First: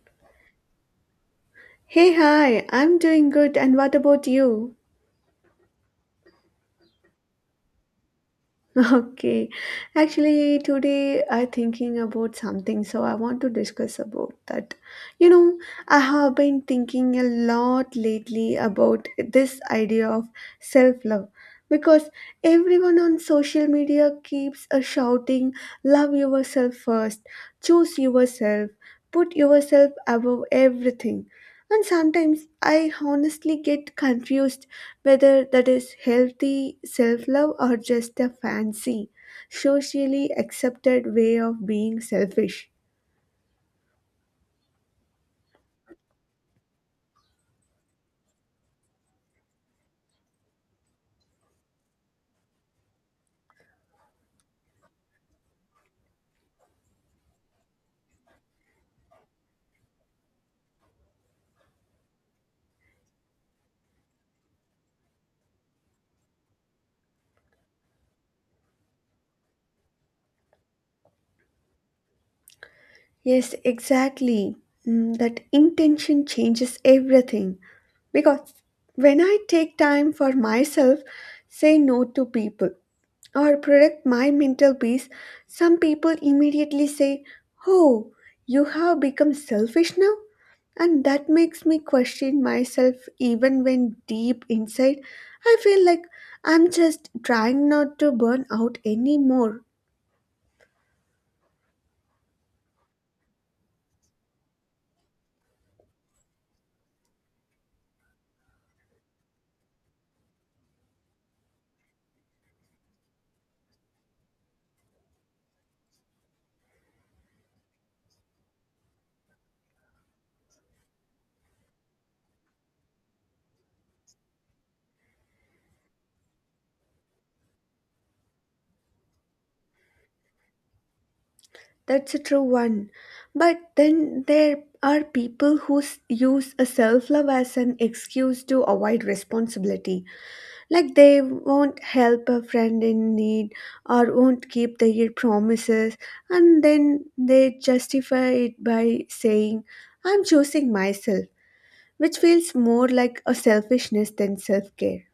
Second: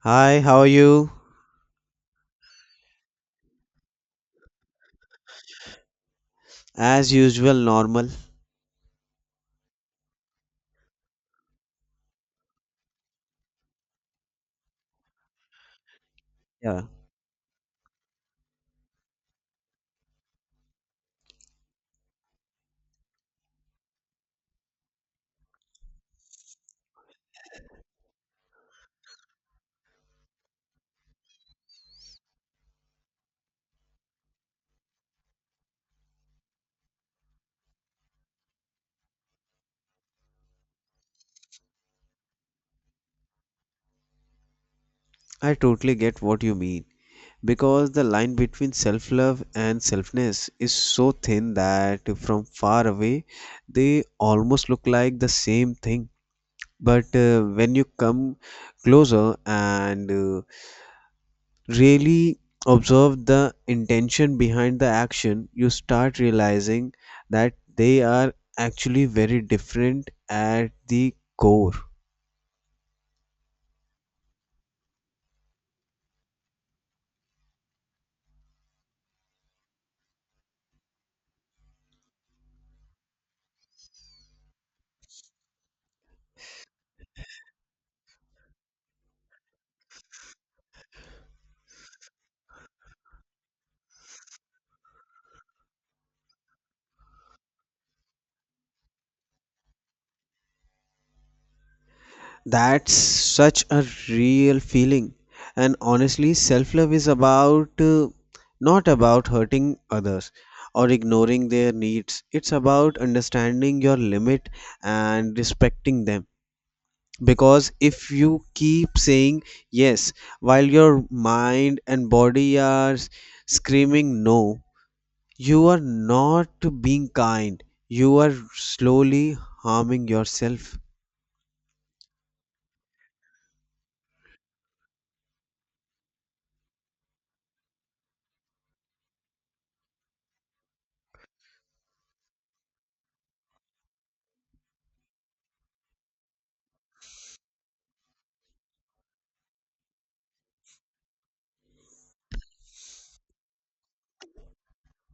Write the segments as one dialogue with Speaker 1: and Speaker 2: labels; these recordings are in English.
Speaker 1: Hi, how are you?
Speaker 2: Hey, hi, I'm doing good, and what about you?
Speaker 1: As usual, normal.
Speaker 2: Okay, actually, today I'm thinking about something, so I want to discuss about that. You know, I have been
Speaker 1: Yeah,
Speaker 2: thinking a lot lately about this idea of self love because everyone on social media keeps shouting, Love yourself first, choose yourself, put yourself above everything. And sometimes I honestly get confused whether that is healthy self love or just a fancy, socially accepted way of being selfish.
Speaker 1: I totally get what you mean. Because the line between self love and selfness is so thin that from far away they almost look like the same thing. But when you come closer and really observe the intention behind the action, you start realizing that they are actually very different at the core.
Speaker 2: Yes, exactly. Mm, that intention changes everything because when I take time for myself, say no to people, or protect my mental peace, some people immediately say, Oh, you have become selfish now? And that makes me question myself even when deep inside I feel like I'm just trying not to burn out anymore.
Speaker 1: That's such a real feeling. And honestly, self love is about not about hurting others or ignoring their needs. It's about understanding your limit and respecting them. Because if you keep saying yes while your mind and body are screaming no, you are not being kind. You are slowly harming yourself.
Speaker 2: That's a true one. But then there are people who use a self love as an excuse to avoid responsibility. Like they won't help a friend in need or won't keep their promises, and then they justify it by saying, I'm choosing myself which feels more like a selfishness than self care.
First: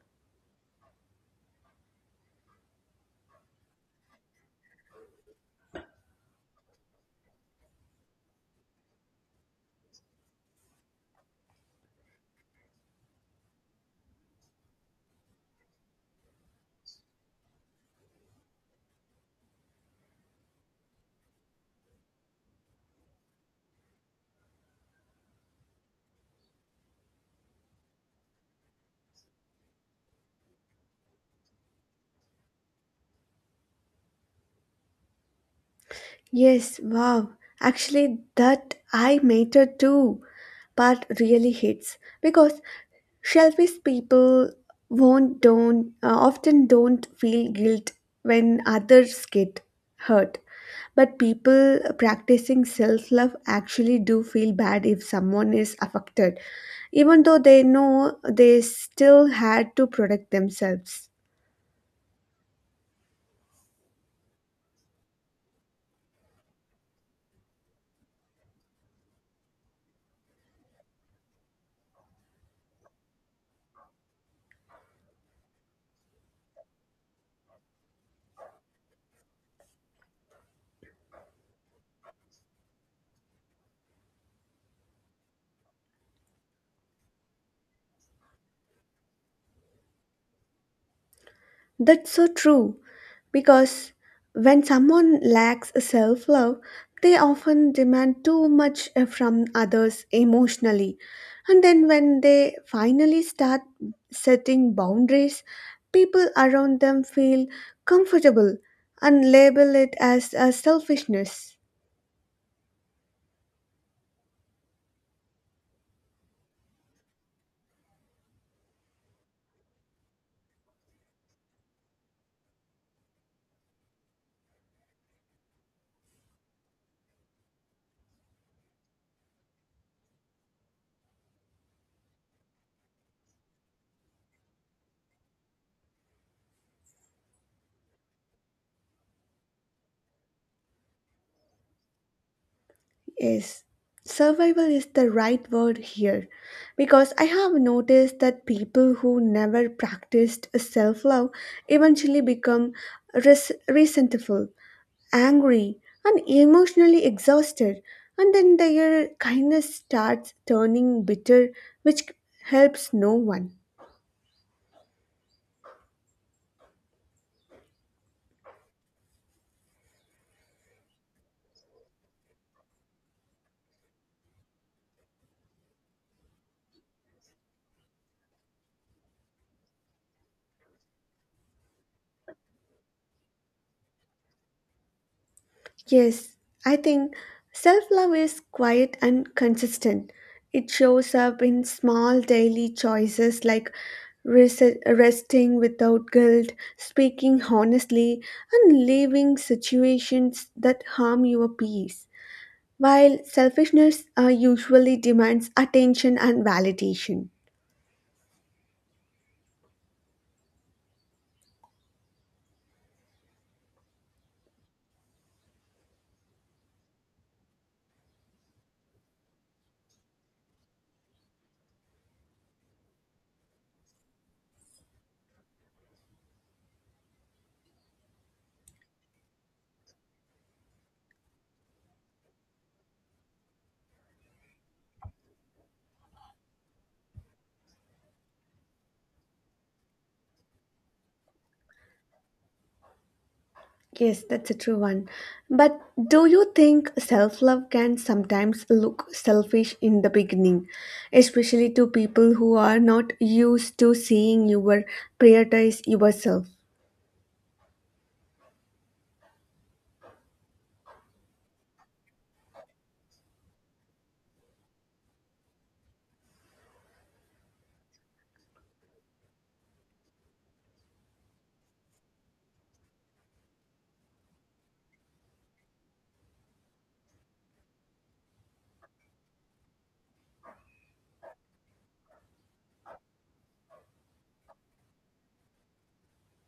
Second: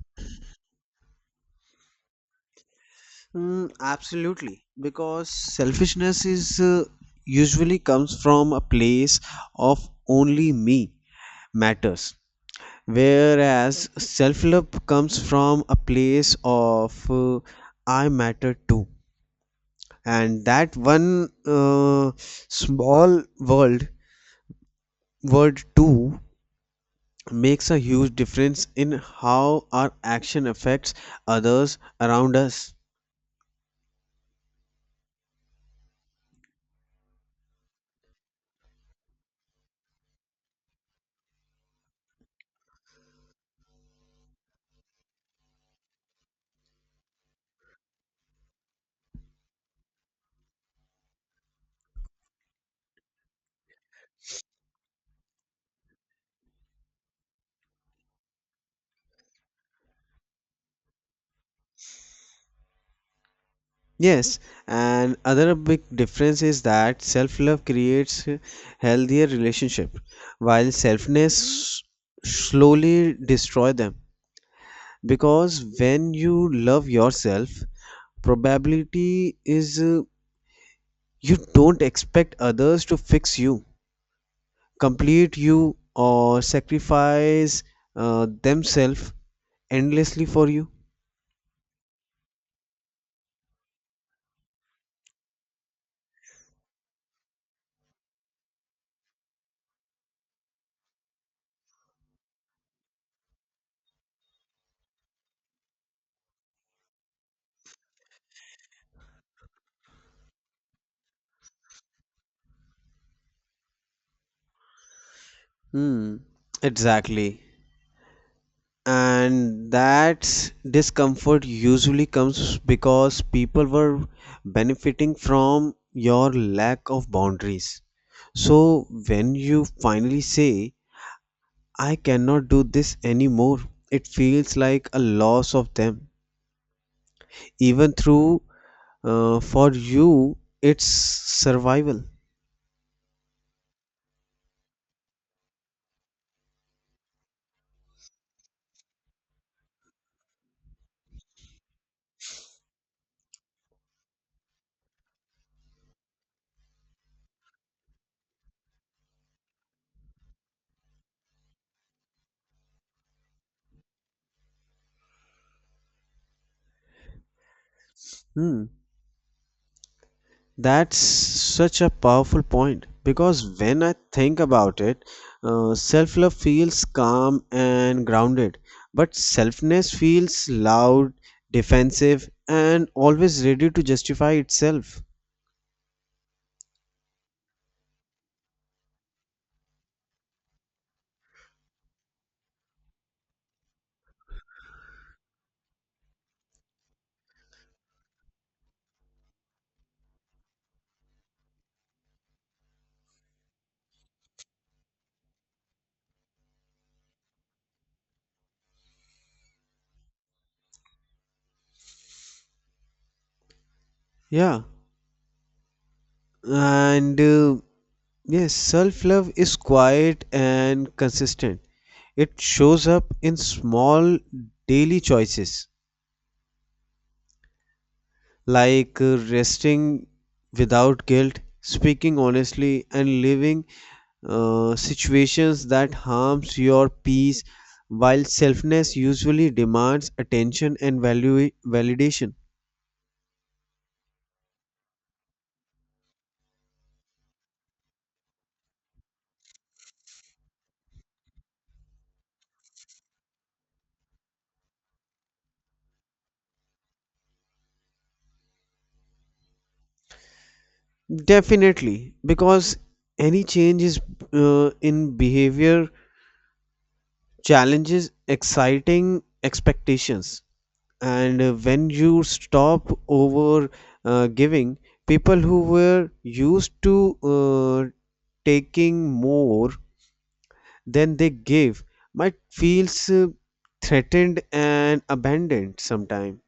Speaker 1: Absolutely, because selfishness is usually comes from a place of only me matters, whereas self-love comes from a place of I matter too, and that one uh, small world word too makes a huge difference in how our action affects others around us.
Speaker 2: Yes, wow. Actually, that I matter too part really hits because selfish people won't don't often don't feel guilt when others get hurt but people practicing self-love actually do feel bad if someone is affected even though they know they still had to protect themselves.
Speaker 1: Yes, and other big difference is that self-love creates a healthier relationship, while selfness slowly destroy them. Because when you love yourself, probability is you don't expect others to fix you, complete you, or sacrifice themselves endlessly for you.
Speaker 2: That's so true because when someone lacks self love, they often demand too much from others emotionally. And then, when they finally start setting boundaries, people around them feel comfortable and label it as a selfishness.
Speaker 1: Hmm, exactly. And that discomfort usually comes because people were benefiting from your lack of boundaries, so when you finally say I cannot do this anymore, it feels like a loss of them, even through for you it's survival.
Speaker 2: Yes, survival is the right word here because I have noticed that people who never practiced self love eventually become resentful, angry, and emotionally exhausted, and then their kindness starts turning bitter, which helps no one.
Speaker 1: Hmm. That's such a powerful point because when I think about it, self love feels calm and grounded, but selfness feels loud, defensive, and always ready to justify itself.
Speaker 2: Yes, I think self love is quiet and consistent. It shows up in small daily choices like resting without guilt, speaking honestly, and leaving situations that harm your peace. While selfishness usually demands attention and validation.
Speaker 1: Yeah, and yes, self love is quiet and consistent. It shows up in small daily choices like resting without guilt, speaking honestly, and living situations that harms your peace, while selfness usually demands attention and value validation.
Speaker 2: Yes, that's a true one. But do you think self love can sometimes look selfish in the beginning, especially to people who are not used to seeing you prioritize yourself?
Speaker 1: Definitely, because any change is in behavior challenges exciting expectations, and when you stop over giving, people who were used to taking more than they gave might feels threatened and abandoned sometime.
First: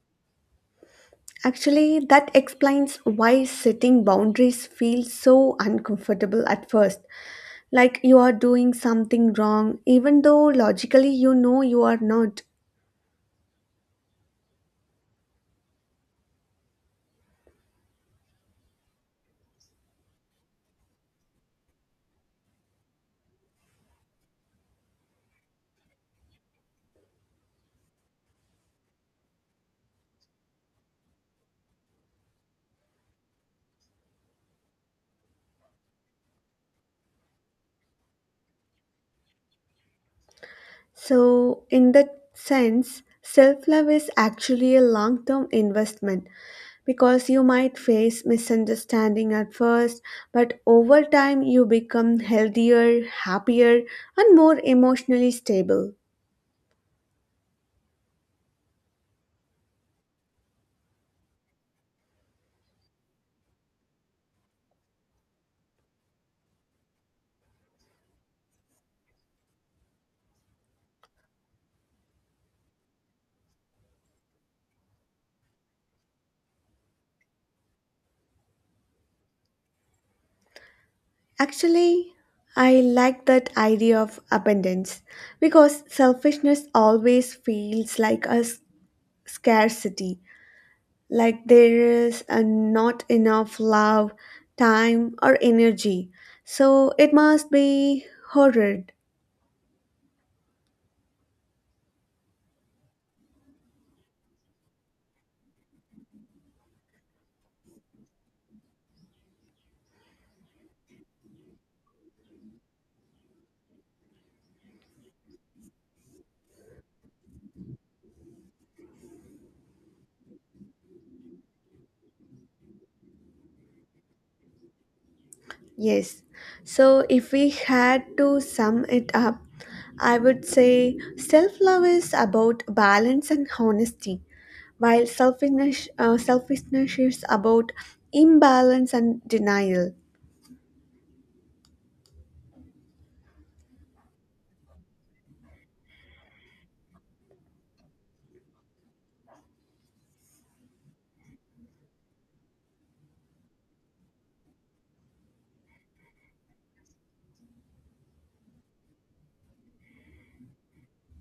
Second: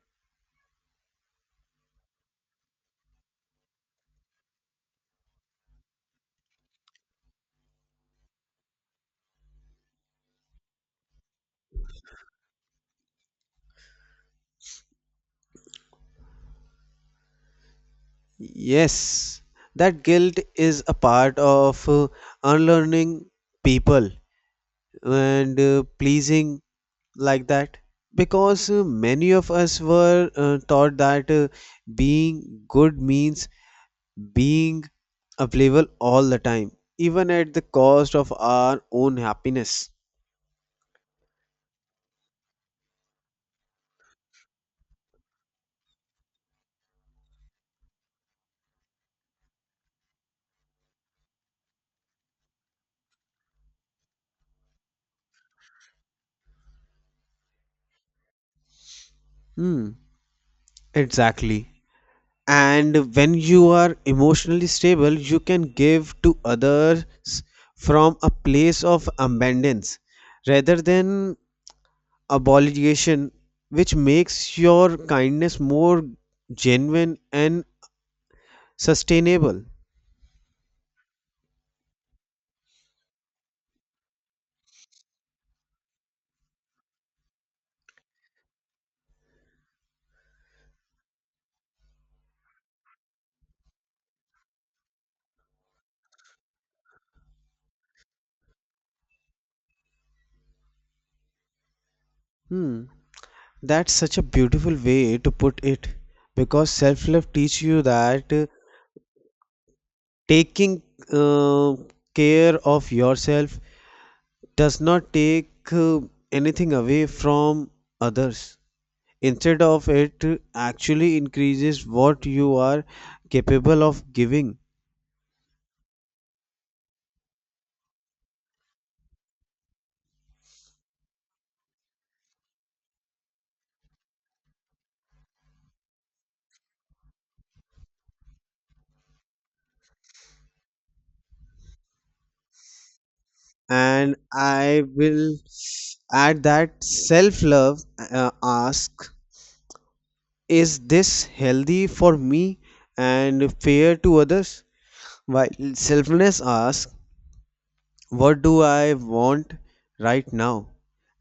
Speaker 2: Actually, that explains why setting boundaries feels so uncomfortable at first, like you are doing something wrong, even though logically you know you are not.
Speaker 1: Yes, that guilt is a part of unlearning people and pleasing like that, because many of us were taught that being good means being available all the time, even at the cost of our own happiness.
Speaker 2: So, in that sense, self love is actually a long term investment because you might face misunderstanding at first, but over time you become healthier, happier, and more emotionally stable.
Speaker 1: Hmm, exactly. And when you are emotionally stable, you can give to others from a place of abundance rather than obligation, which makes your kindness more genuine and sustainable.
Speaker 2: Actually, I like that idea of abundance because selfishness always feels like a scarcity, like there is not enough love, time, or energy. So it must be horrid.
Speaker 1: Hmm. That's such a beautiful way to put it, because self-love teaches you that taking uh, care of yourself does not take anything away from others. Instead of it, actually increases what you are capable of giving.
Speaker 2: Yes. So if we had to sum it up, I would say self love is about balance and honesty while selfishness, selfishness is about imbalance and denial.
Speaker 1: And I will add that self love ask, is this healthy for me and fair to others, while selflessness asks, what do I want right now,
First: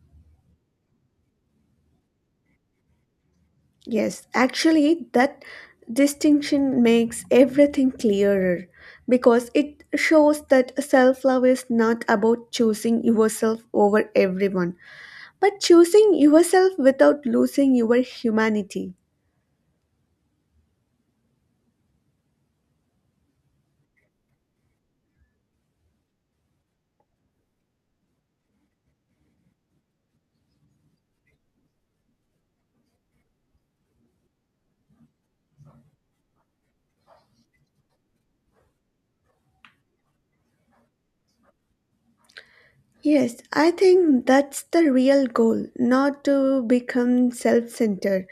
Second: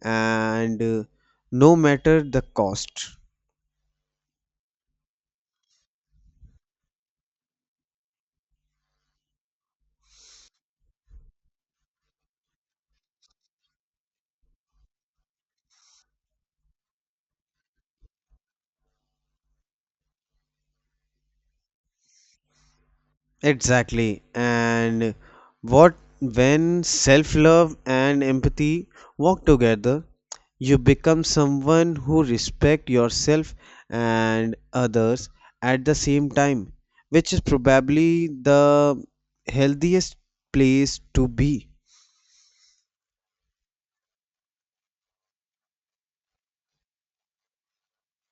Speaker 1: and no matter the cost.
Speaker 2: Yes, actually, that distinction makes everything clearer because it shows that self love is not about choosing yourself over everyone, but choosing yourself without losing your humanity.
Speaker 1: Exactly. And what when self love and empathy walk together, you become someone who respect yourself and others at the same time, which is probably the healthiest place to be.
Speaker 2: Yes, I think that's the real goal, not to become self centered,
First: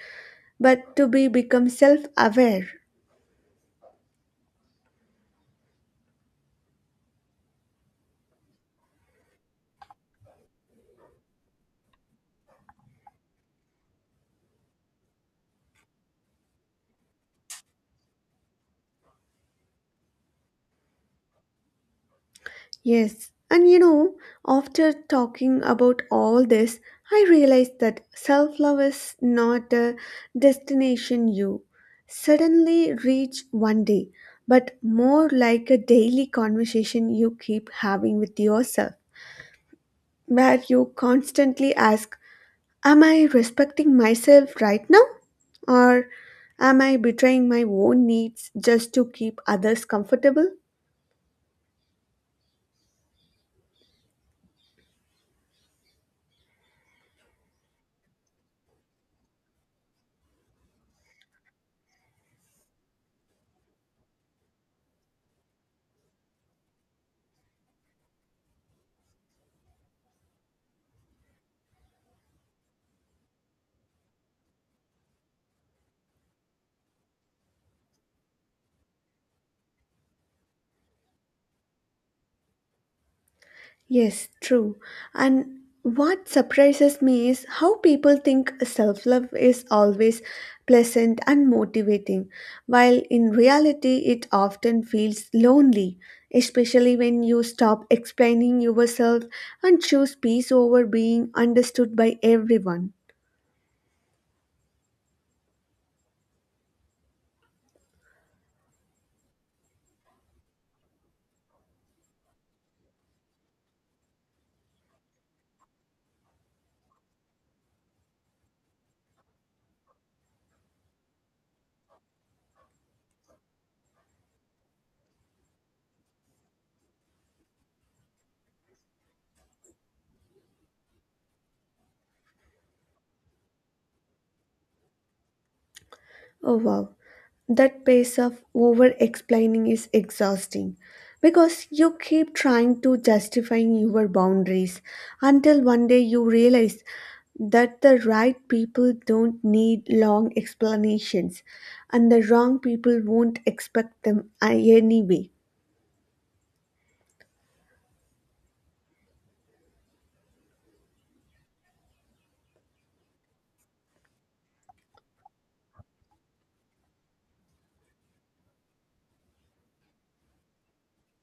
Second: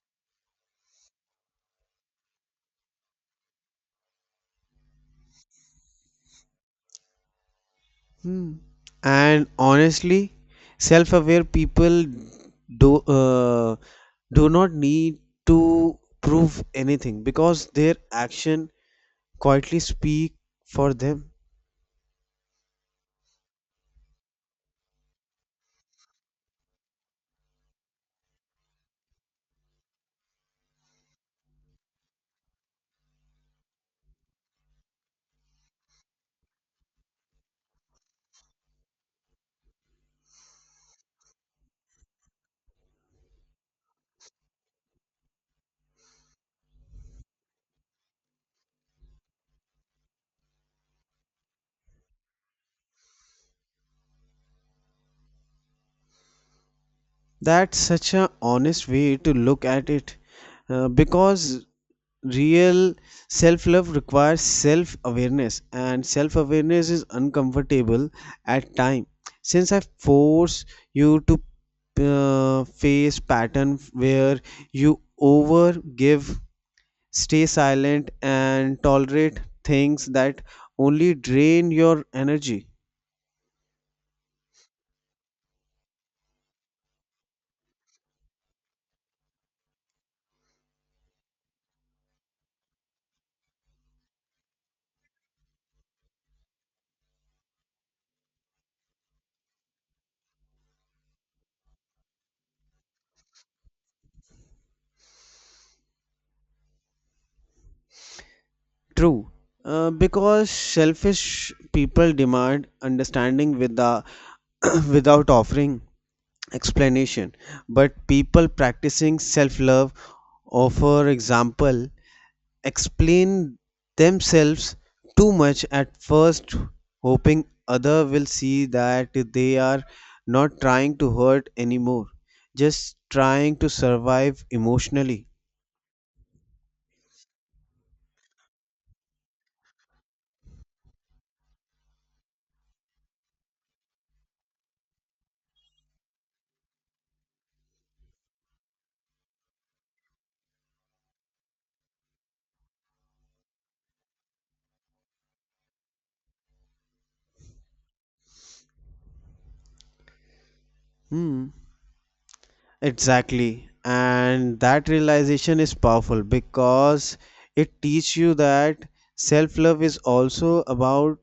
Speaker 2: but to be become self aware.
Speaker 1: Hmm. And honestly, self-aware people do uh, do not need to prove anything because their action quietly speak for them.
Speaker 2: Yes, and you know, after talking about all this, I realized that self love is not a destination you suddenly reach one day, but more like a daily conversation you keep having with yourself, where you constantly ask, Am I respecting myself right now? Or am I betraying my own needs just to keep others comfortable?
Speaker 1: That's such an honest way to look at it, because real self love requires self awareness, and self awareness is uncomfortable at time, since I force you to face pattern where you over give, stay silent, and tolerate things that only drain your energy.
Speaker 2: Yes, true. And what surprises me is how people think self love is always pleasant and motivating, while in reality it often feels lonely, especially when you stop explaining yourself and choose peace over being understood by everyone.
Speaker 1: True, because selfish people demand understanding with the, without offering explanation. But people practicing self love, or for example, explain themselves too much at first, hoping other will see that they are not trying to hurt anymore, just trying to survive emotionally.
Speaker 2: Oh wow, that pace of over explaining is exhausting because you keep trying to justify your boundaries until one day you realize that the right people don't need long explanations and the wrong people won't expect them anyway.
Speaker 1: Hmm. Exactly. And that realization is powerful because it teaches you that self love is also about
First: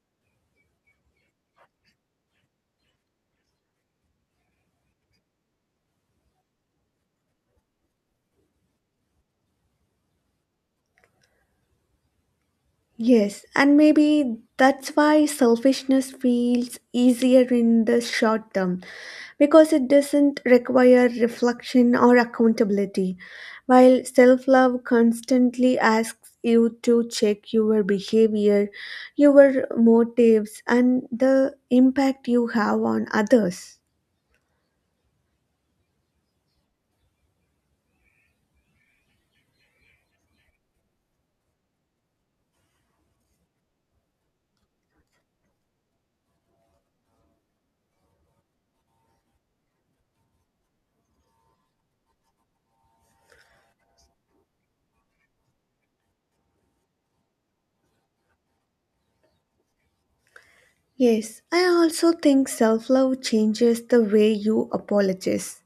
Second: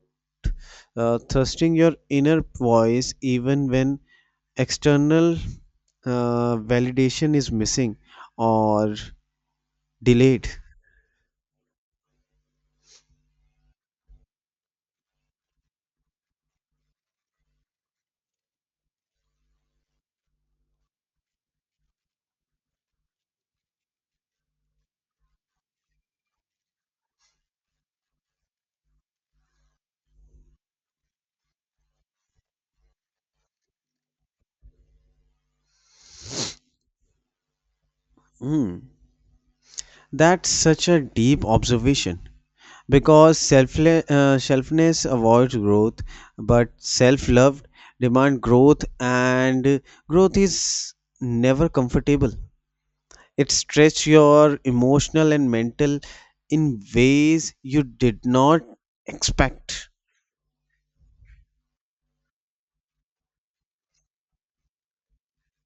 Speaker 1: trusting your inner voice even when external validation is missing or delayed.
Speaker 2: Yes, and maybe that's why selfishness feels easier in the short term because it doesn't require reflection or accountability, while self love constantly asks you to check your behavior, your motives, and the impact you have on others.
Speaker 1: Hmm. That's such a deep observation because selfness avoids growth, but self love demand growth, and growth is never comfortable. It stretches your emotional and mental in ways you did not expect.
Speaker 2: Yes, I also think self love changes the way you apologize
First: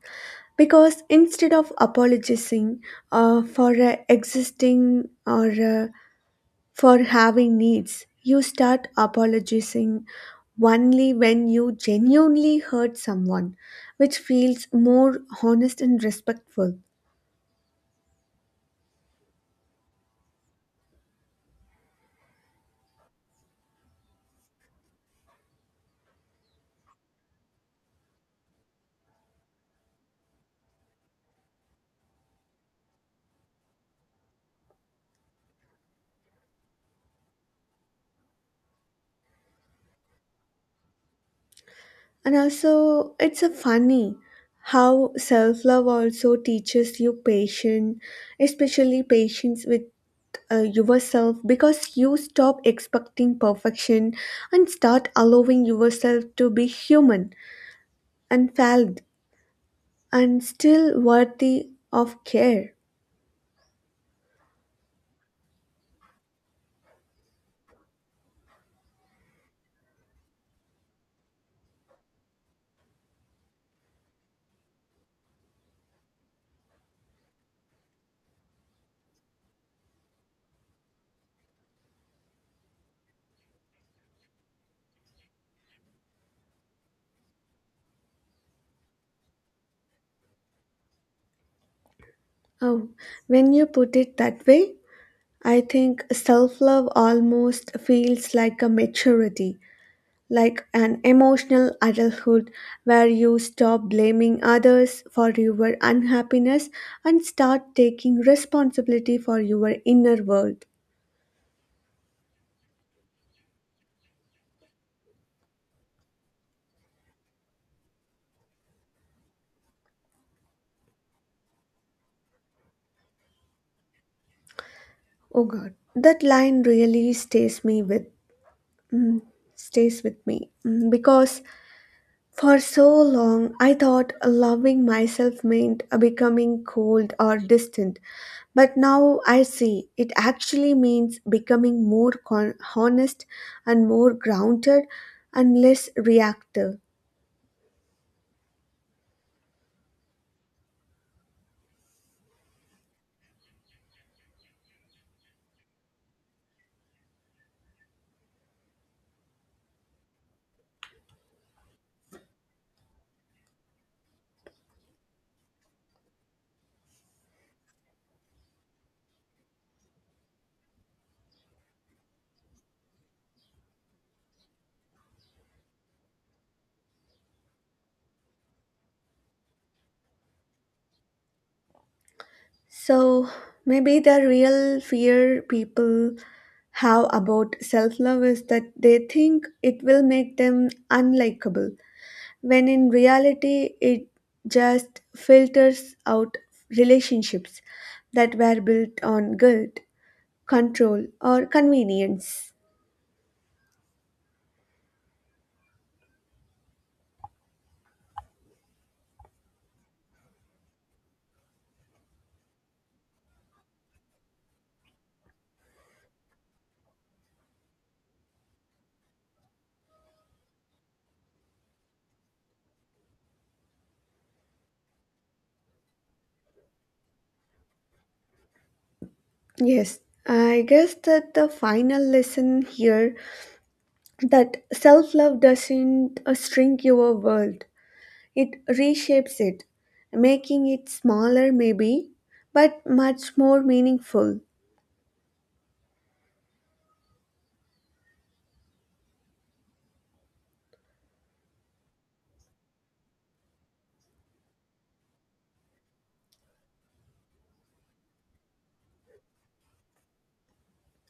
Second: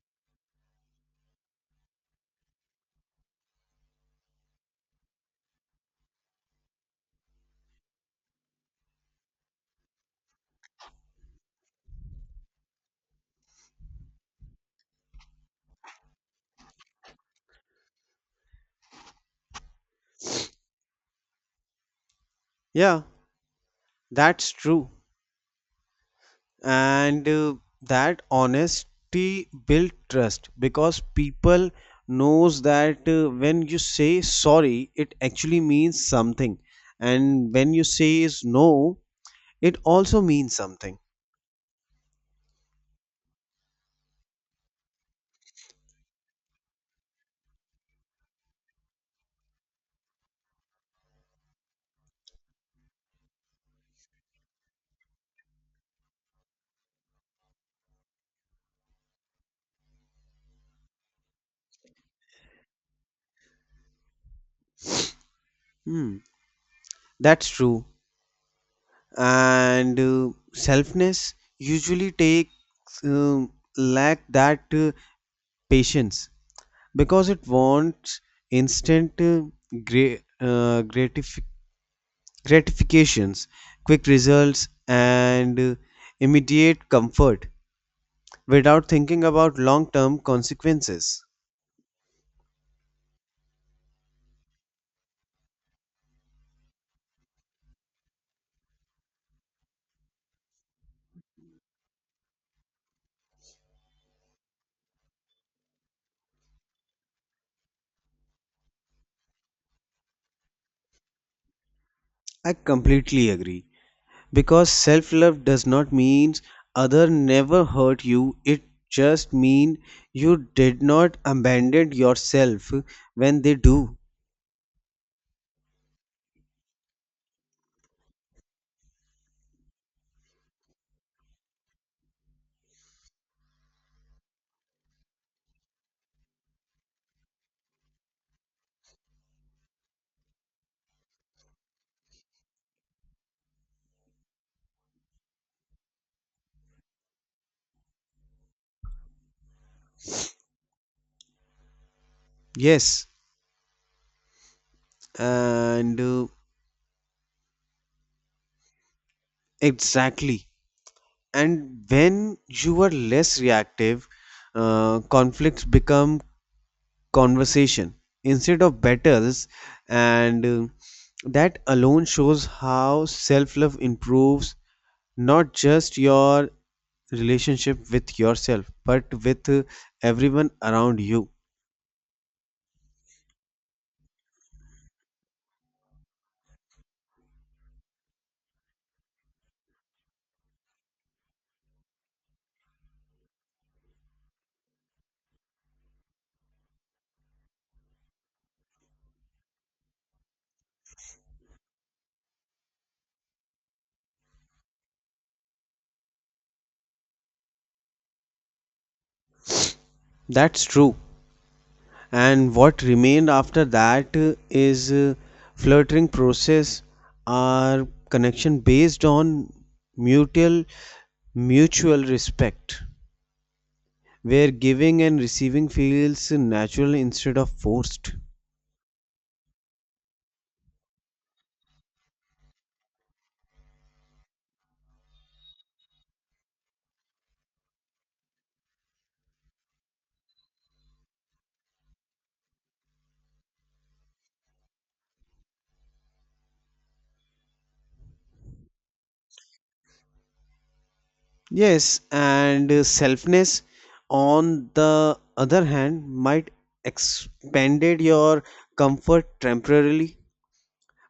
Speaker 2: because instead of apologizing for existing or for having needs you start apologizing only when you genuinely hurt someone which feels more honest and respectful.
Speaker 1: Yeah, that's true. And that honesty built trust because people knows that when you say sorry, it actually means something, and when you say is no, it also means something.
Speaker 2: And also it's a funny how self-love also teaches you patience especially patience with yourself because you stop expecting perfection and start allowing yourself to be human and valid and still worthy of care.
Speaker 1: Hmm, that's true. And selfness usually takes lack that patience because it wants instant gra- uh, gratification gratifications, quick results, and immediate comfort without thinking about long term consequences.
Speaker 2: Oh, when you put it that way, I think self love almost feels like a maturity, like an emotional adulthood where you stop blaming others for your unhappiness and start taking responsibility for your inner world.
Speaker 1: I completely agree because self love does not mean other never hurt you, it just means you did not abandon yourself when they do.
Speaker 2: Oh God, that line really stays with me. Mm, because for so long I thought loving myself meant becoming cold or distant, but now I see it actually means becoming more honest and more grounded and less reactive.
Speaker 1: Yes, and exactly. And when you are less reactive, conflicts become conversation instead of battles, and that alone shows how self love improves not just your relationship with yourself but with everyone around you.
Speaker 2: So maybe the real fear people have about self love is that they think it will make them unlikable when in reality it just filters out relationships that were built on guilt, control, or convenience.
Speaker 1: That's true, and what remained after that is flirting process or connection based on mutual mutual respect where giving and receiving feels natural instead of forced.
Speaker 2: Yes, I guess that the final lesson here that self-love doesn't shrink your world. It reshapes it, making it smaller maybe, but much more meaningful.
Speaker 1: Yes, and selfness, on the other hand, might expanded your comfort temporarily,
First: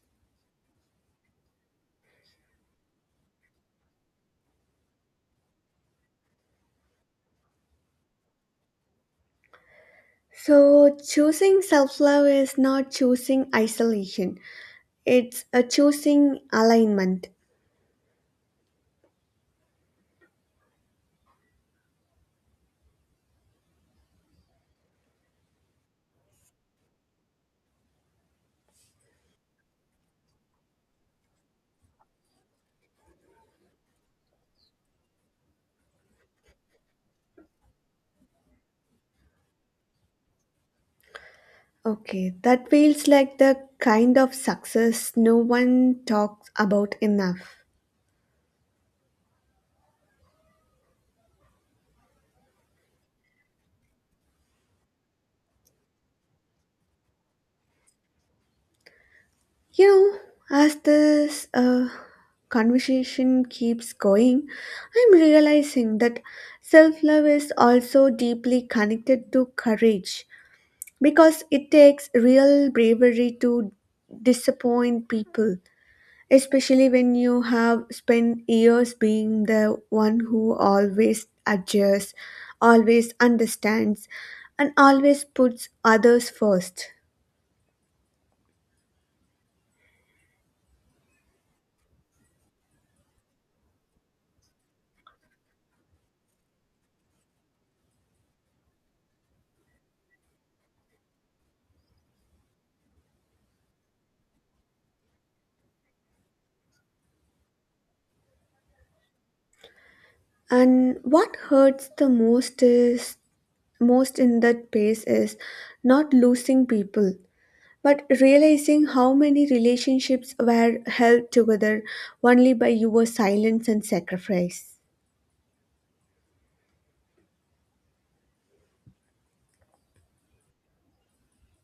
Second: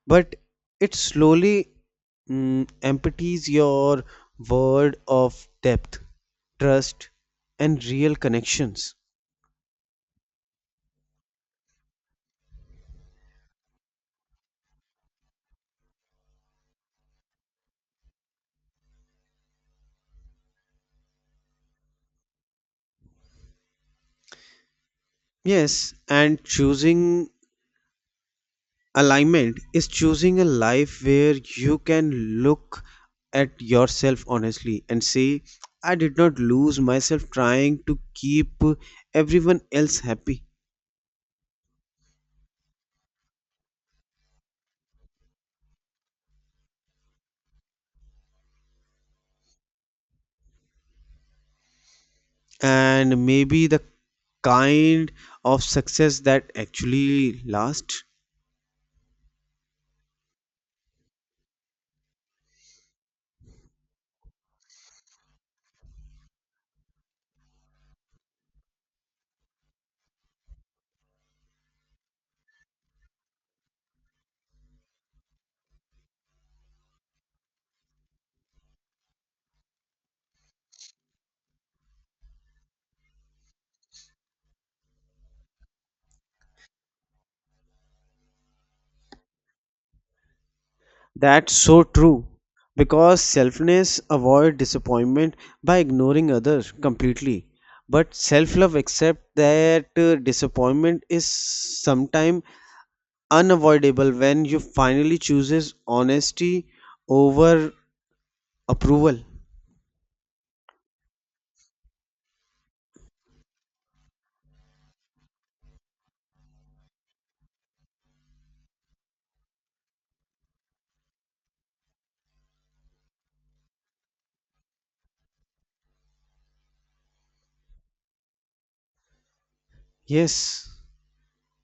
Speaker 1: but it slowly empties your world of depth, trust, and real connections.
Speaker 2: So choosing self-love is not choosing isolation. It's a choosing alignment.
Speaker 1: Yes, and choosing alignment is choosing a life where you can look at yourself honestly and say, I did not lose myself trying to keep everyone else happy.
Speaker 2: Okay, that feels like the kind of success no one talks about enough.
Speaker 1: And maybe the kind of success that actually lasts.
Speaker 2: You know, as this conversation keeps going, I'm realizing that self love is also deeply connected to courage because it takes real bravery to disappoint people especially when you have spent years being the one who always adjusts, always understands, and always puts others first.
Speaker 1: That's so true because selfness avoid disappointment by ignoring others completely, but self love accept that disappointment is sometimes unavoidable when you finally chooses honesty over approval.
Speaker 2: And what hurts the most is most in that pace is not losing people, but realizing how many relationships were held together only by your silence and sacrifice.
Speaker 1: Yes,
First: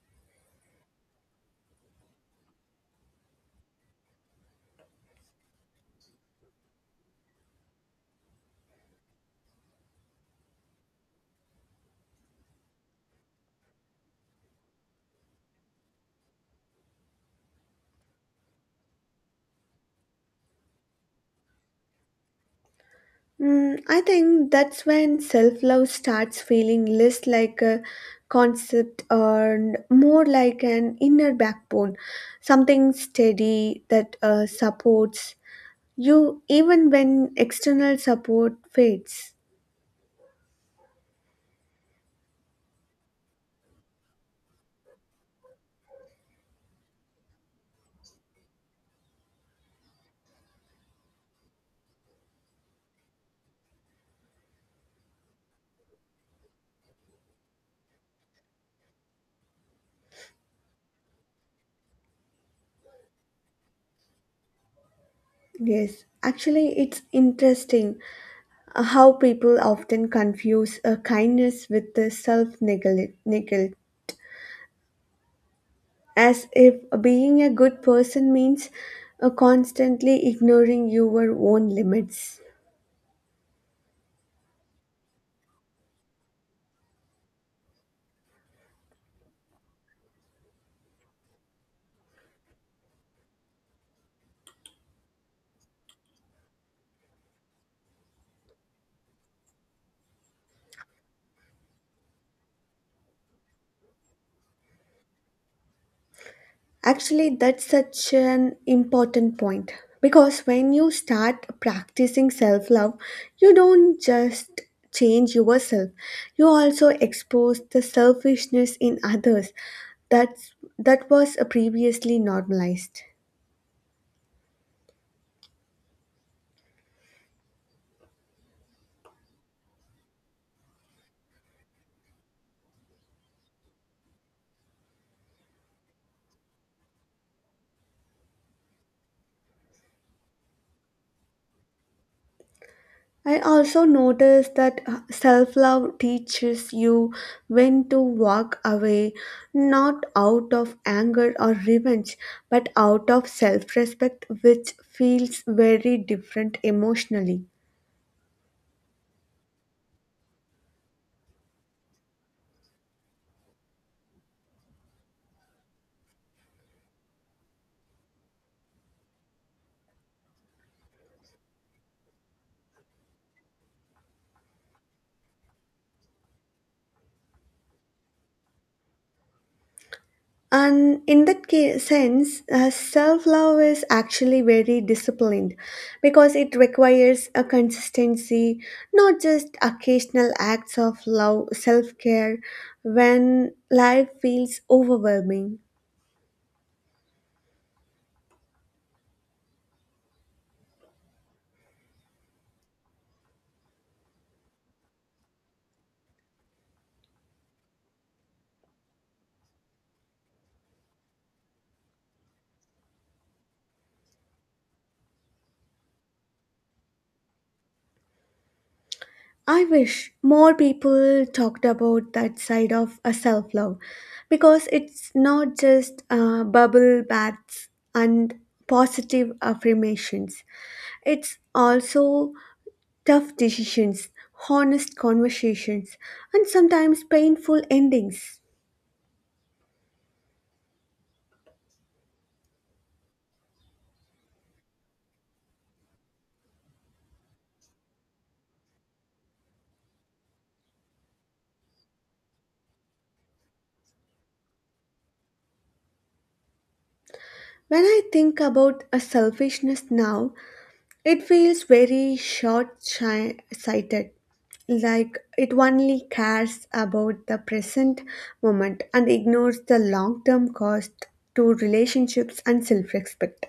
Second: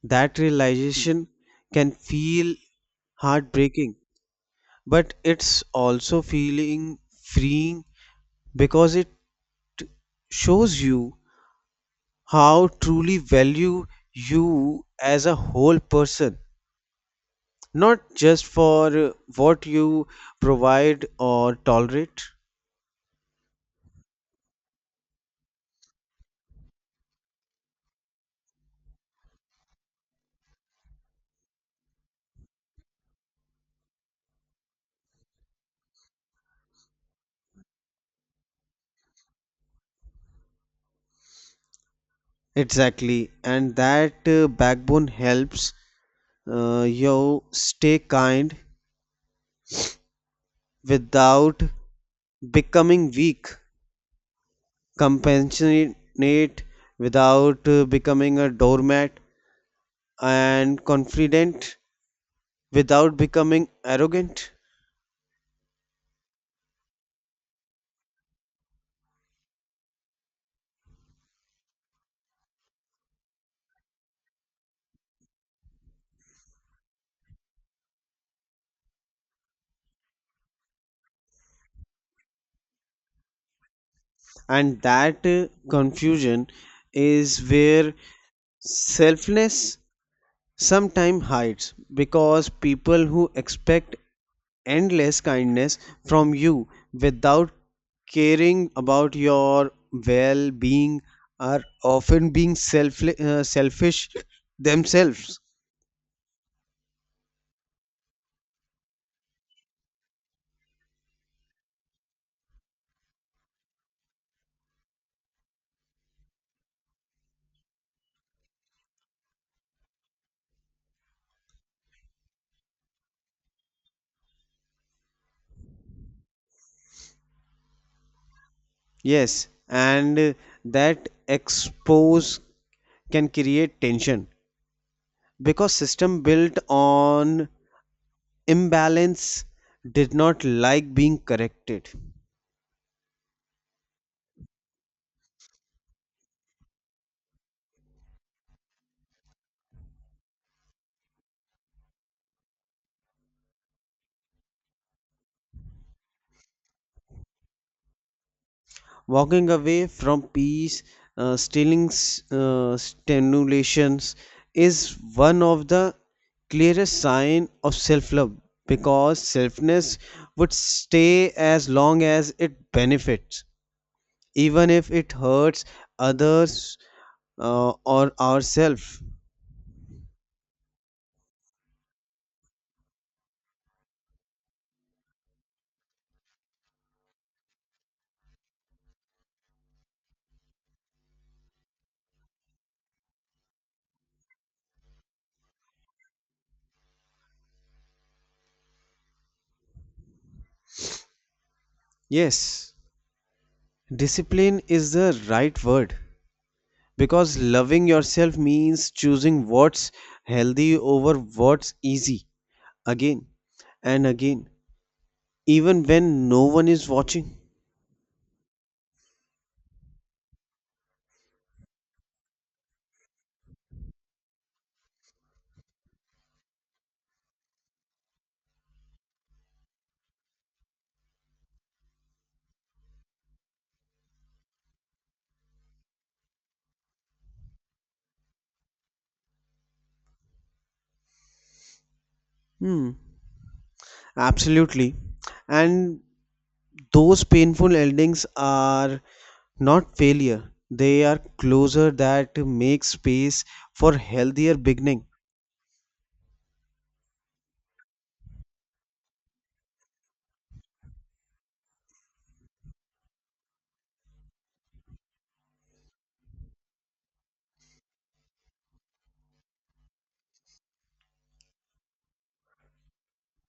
Speaker 1: that realization can feel heartbreaking, but it's also feeling freeing because it shows you how truly value you as a whole person, not just for what you provide or tolerate.
Speaker 2: Mm, I think that's when self love starts feeling less like a concept and more like an inner backbone, something steady that supports you even when external support fades.
Speaker 1: Exactly, and that backbone helps you stay kind without becoming weak, compassionate without becoming a doormat, and confident without becoming arrogant.
Speaker 2: Yes, actually, it's interesting how people often confuse kindness with the self neglect, as if being a good person means constantly ignoring your own limits.
Speaker 1: And that confusion is where selflessness sometimes hides, because people who expect endless kindness from you without caring about your well being are often being selfish themselves.
Speaker 2: Actually, that's such an important point because when you start practicing self love, you don't just change yourself, you also expose the selfishness in others that was previously normalized.
Speaker 1: Yes, and that expose can create tension because system built on imbalance did not like being corrected.
Speaker 2: I also noticed that self love teaches you when to walk away, not out of anger or revenge, but out of self respect, which feels very different emotionally.
Speaker 1: Walking away from peace, stealing stimulations is one of the clearest sign of self-love, because selfness would stay as long as it benefits, even if it hurts others or ourselves.
Speaker 2: And in that sense, self love is actually very disciplined because it requires a consistency, not just occasional acts of love, self care when life feels overwhelming.
Speaker 1: Yes, discipline is the right word because loving yourself means choosing what's healthy over what's easy again and again, even when no one is watching.
Speaker 2: I wish more people talked about that side of a self love because it's not just bubble baths and positive affirmations. It's also tough decisions, honest conversations, and sometimes painful endings.
Speaker 1: Hmm, absolutely. And those painful endings are not failure. They are closer that make space for healthier beginning.
Speaker 2: When I think about a selfishness now, it feels very sighted, like it only cares about the present moment and ignores the long term cost to relationships and self respect.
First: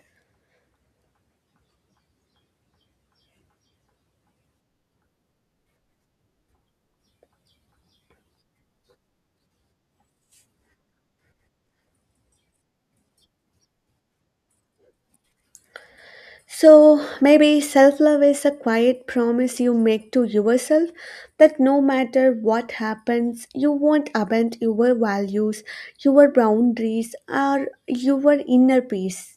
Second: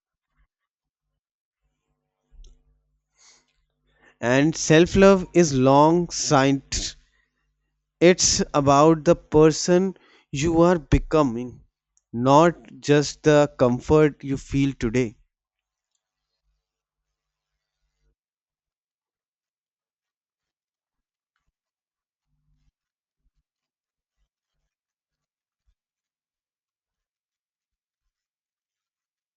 Speaker 1: And self-love is long sight. It's about the person you are becoming, not just the comfort you feel today.
Speaker 2: So maybe self love is a quiet promise you make to yourself that no matter what happens, you won't abandon your values, your boundaries, or your inner peace.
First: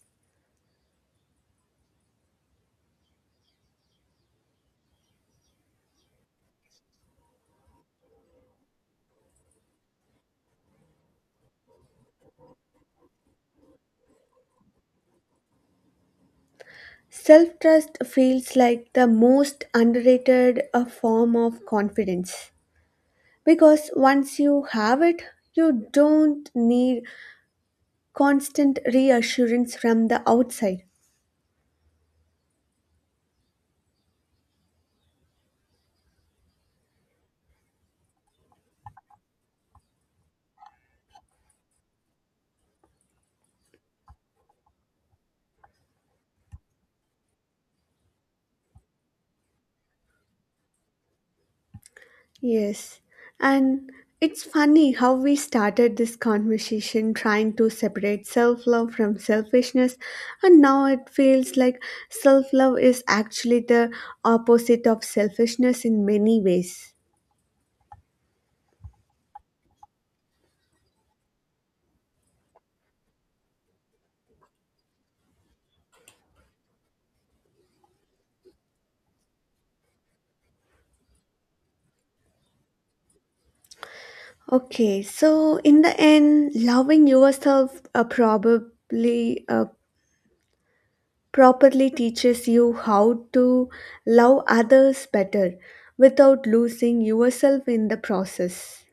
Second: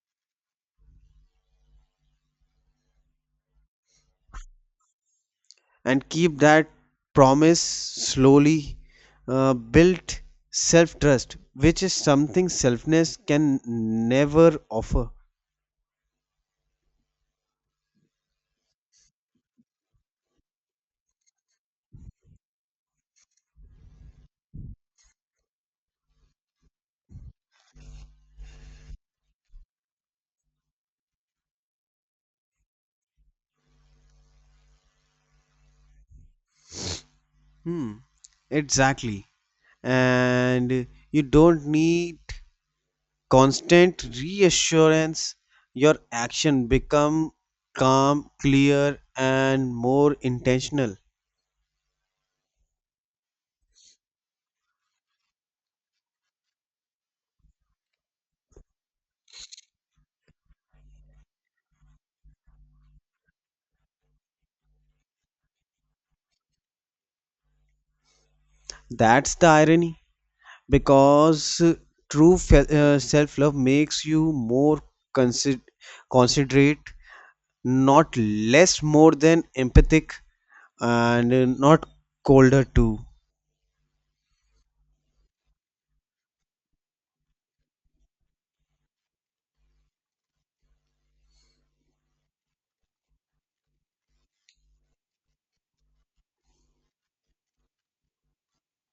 Speaker 1: And keep that promise slowly built self trust, which is something selfness can never offer.
Speaker 2: Self trust feels like the most underrated form of confidence because once you have it, you don't need constant reassurance from the outside.
Speaker 1: Hmm, exactly. And you don't need constant reassurance. Your action become calm, clear, and more intentional.
Speaker 2: Yes, and it's funny how we started this conversation trying to separate self love from selfishness, and now it feels like self love is actually the opposite of selfishness in many ways.
Speaker 1: That's the irony because self-love makes you more consider- considerate, not less, more than empathic, and not colder too.
Speaker 2: Okay, so in the end, loving yourself probably properly teaches you how to love others better without losing yourself in the process.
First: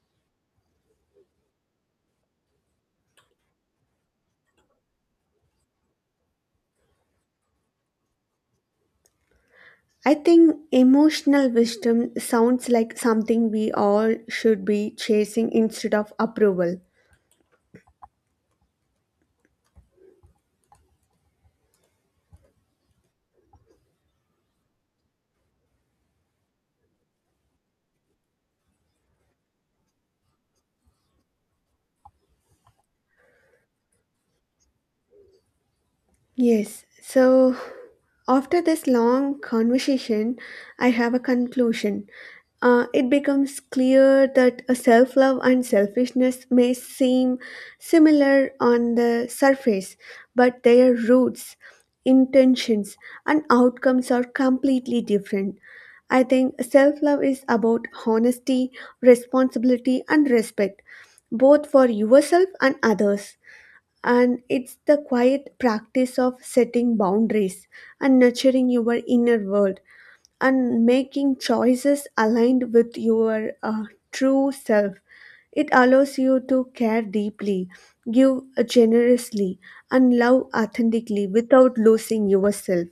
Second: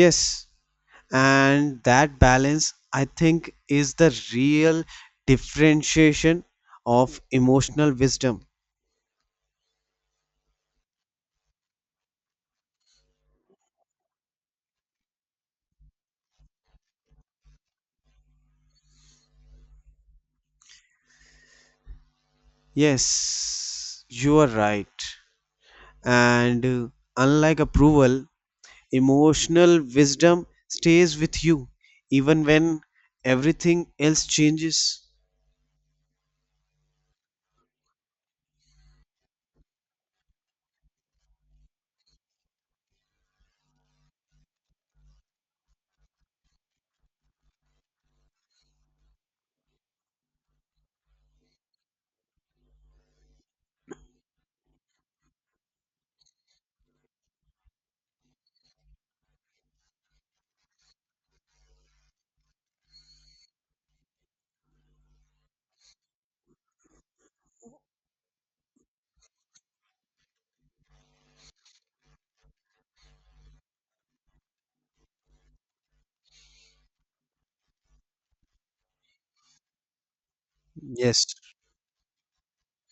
Speaker 1: Yes, and that balance, I think, is the real differentiation of emotional wisdom.
Speaker 2: I think emotional wisdom sounds like something we all should be chasing instead of approval.
Speaker 1: Yes, you are right. And unlike approval, emotional wisdom stays with you even when everything else changes.
Speaker 2: Yes, so after this long conversation, I have a conclusion. It becomes clear that a self love and selfishness may seem similar on the surface, but their roots, intentions, and outcomes are completely different. I think self love is about honesty, responsibility, and respect, both for yourself and others and it's the quiet practice of setting boundaries and nurturing your inner world and making choices aligned with your true self. It allows you to care deeply, give generously, and love authentically
Speaker 1: Yes,
Speaker 2: without losing yourself.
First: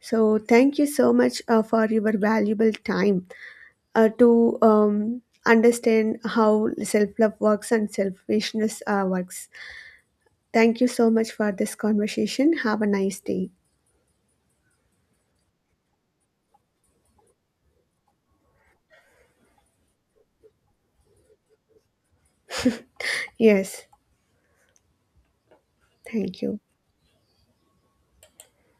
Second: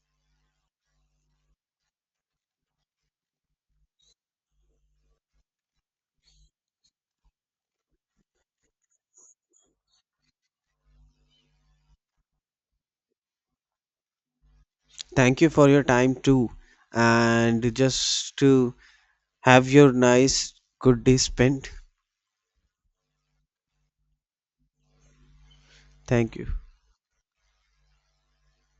Speaker 2: So, thank you so much for your valuable time to understand how self love works and selfishness works. Thank you so much for this conversation. Have a nice day.
Speaker 1: thank you for your time too, and just to have your nice good day spent.
Speaker 2: Yes,
Speaker 1: Thank
Speaker 2: thank
Speaker 1: you.
Speaker 2: you.